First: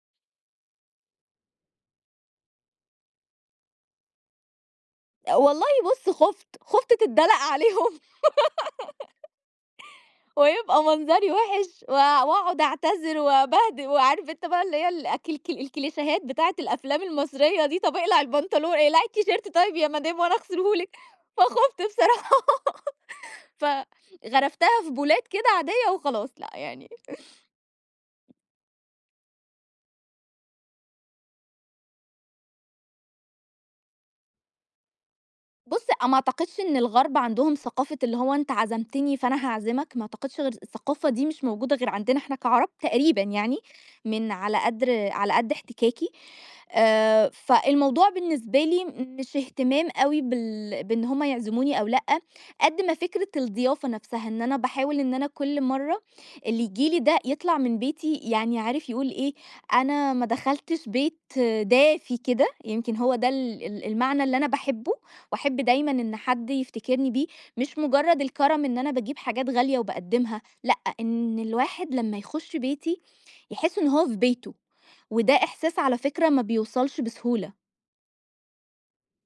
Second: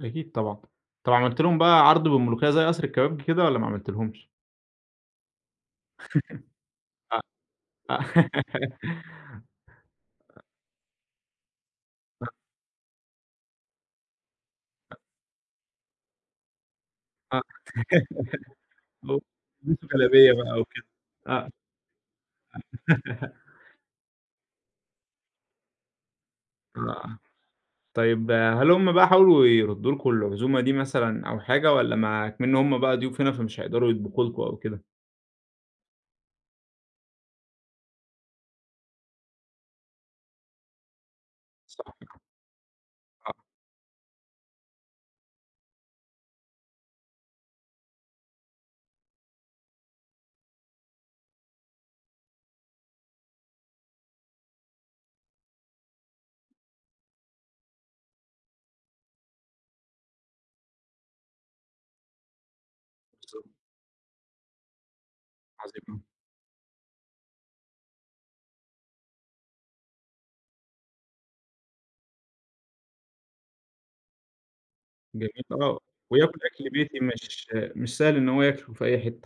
أكيد طبعًا. طب عملت لهم بقى عرض بالملوخيّة زي قصر الكبابجي كده والّا ما عملتيلهمش؟ والله بُص خُفت، خُفت أ تدّلق أ عليهم. ويبقى منظري وِحش و آه. وأقعد أعتذر وأبهد وعارف أنت بقى اللي هي الأكل [unintelligible] الكل الكليشيهات بتاعة الأفلام آه، المصرية دي، طب اقلع البنطلون اقلعي ج التيشيرت طيّب يا البسوا مدام جلابية وأنا بقى أغسله وكده، لِك، آه. فخُفت بصراحة. فغرفتها في بولات كده عاديّة وخلاص لأ يعني [unintelligible] طيب، هل هم بقى حاولوا يردّوا لكم العزومة دي مثلًا أو حاجة والّا ما إكمِن هم بقى ضيوف هنا فمش هيقدروا يطبخوا لكم أو كده؟ بُص، ما أعتقدش إن الغرب عندهم ثقافة اللي هو أنت عزمتني فأنا هاعزمك، ما أعتقدش غير الثقافة دي مش موجودة غير صحيح. عندنا إحنا كعرب تقريبًا آه. يعني، من على قدر على قد احتكاكي. آآ فالموضوع بالنسبة لي مش اهتمام أوي بال بإن هم يعزموني أو لأ، قد ما فكرة الضيافة نفسها. إن أنا باحاول إن أنا كل مرّة اللي ييجي لي ده يطلع من بيتي يعني عارف يقول إيه، أنا ما دخلتش بيت دافي كده، يمكن هو ده بالضبط. ال ال المعنى اللي أنا باحبه، وأحب دايمًا عظيم. إن حد يفتكرني بيه. مش مُجرّد الكرم إن أنا باجيب حاجات غالية وباقدّمها لأ، إن الواحد لمّا يخُش بيتي، يحس إن هو في بيته. وده جميل إحساس آه، على فكرة وياكل ما أكل بيتي بيوصلش مش بسهولة. مش سهل إنه هو ياكله في أي حتّة.